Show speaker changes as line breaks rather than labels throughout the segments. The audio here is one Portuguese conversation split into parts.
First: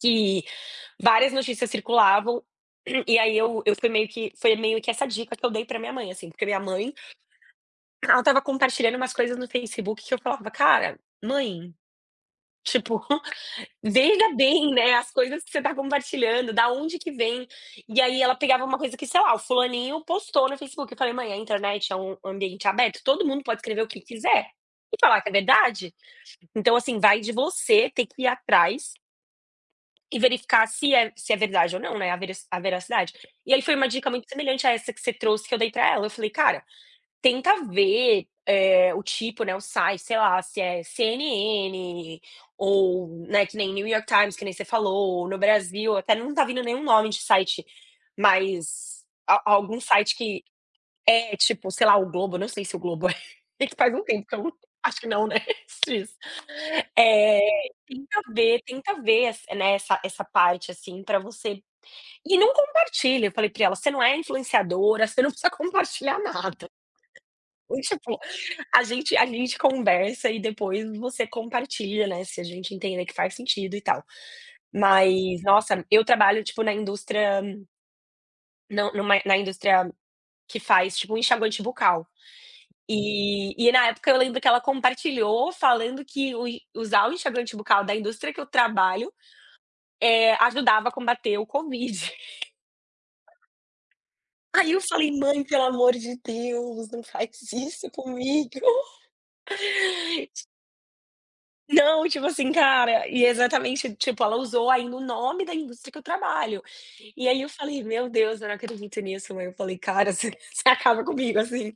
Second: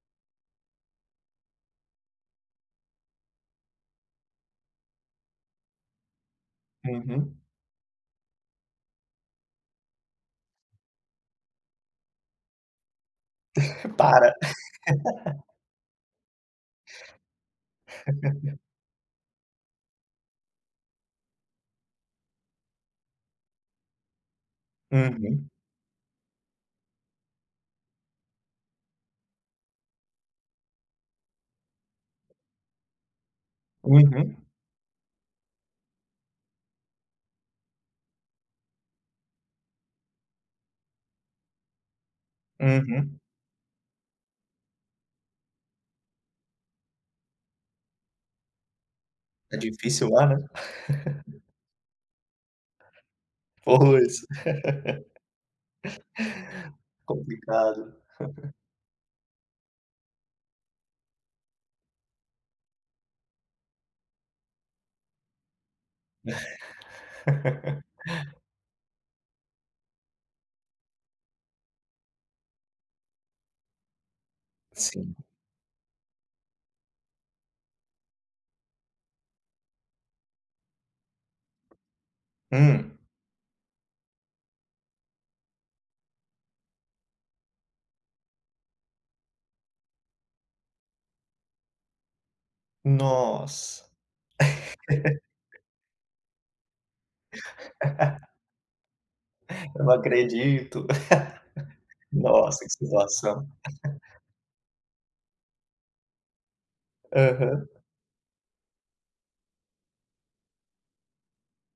Que várias notícias circulavam. E aí eu eu fui meio que foi meio que essa dica que eu dei pra minha mãe, assim. Porque minha mãe
Uhum.
ela estava compartilhando umas coisas no Facebook que eu falava: "Cara, mãe, tipo,
Para.
veja bem, né, as coisas que você tá compartilhando, da onde que vêm". E aí ela pegava uma coisa que, sei lá, o fulaninho postou no Facebook. Falei: "Mãe, a internet é um ambiente aberto, todo mundo pode escrever o que quiser e falar que é
Uhum.
verdade. Então, assim, vai de você ter que ir atrás e verificar se é se é verdade ou não, né, a verac a veracidade". E aí foi uma dica muito
Uhum.
semelhante a essa que você trouxe que eu dei para ela. Eu falei: "Cara, tenta ver, eh, o tipo, né, o site, sei lá, se é CNN, ou,
Uhum.
né, que nem New York Times, que nem você falou. No Brasil" até não tá vindo nenhum nome de site, mas a
É
algum
difícil
site
lá, né.
que é, tipo, sei lá o Globo. Não sei se o Globo é. É que faz um
Pois.
tempo, então. Acho que não, né, x. eh.
Complicado.
"Tenta ver tenta ver ess eh, né, essa essa parte, assim, pra você e não compartilha". Eu falei pra ela: "Você não é influenciadora. Você não precisa compartilhar nada". E tipo: "A gente a gente conversa e depois você compartilha, né, se a gente entenda que faz sentido e tal".
Sim.
Mas, nossa, eu trabalho, tipo, na indústria Não, numa na indústria que faz, tipo, um enxaguante bucal.
Hum.
E e na época eu lembro que ela compartilhou falando que o en usar o enxaguante bucal da indústria que eu trabalho, eh, ajudava a combater o Covid.
Nossa.
Aí eu falei: "Mãe, pelo amor de Deus, não faz isso comigo".
"Eu não acredito".
Não, tipo assim,
Nossa, que
cara e
situação.
exatamente. Tipo, ela usou ainda o nome da indústria que eu trabalho. E aí eu
Aham.
falei: "Meu Deus, eu não acredito nisso, mãe". Eu falei: "Cara, você você acaba comigo assim".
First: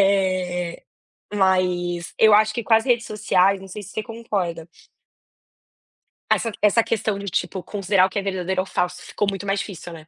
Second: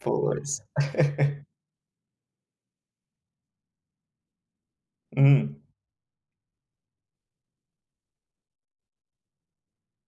Pois.
mas eu acho que com as redes sociais, não sei se você concorda
Hum.
Essa essa questão de, tipo, considerar o que é verdadeiro ou falso ficou muito mais difícil, né.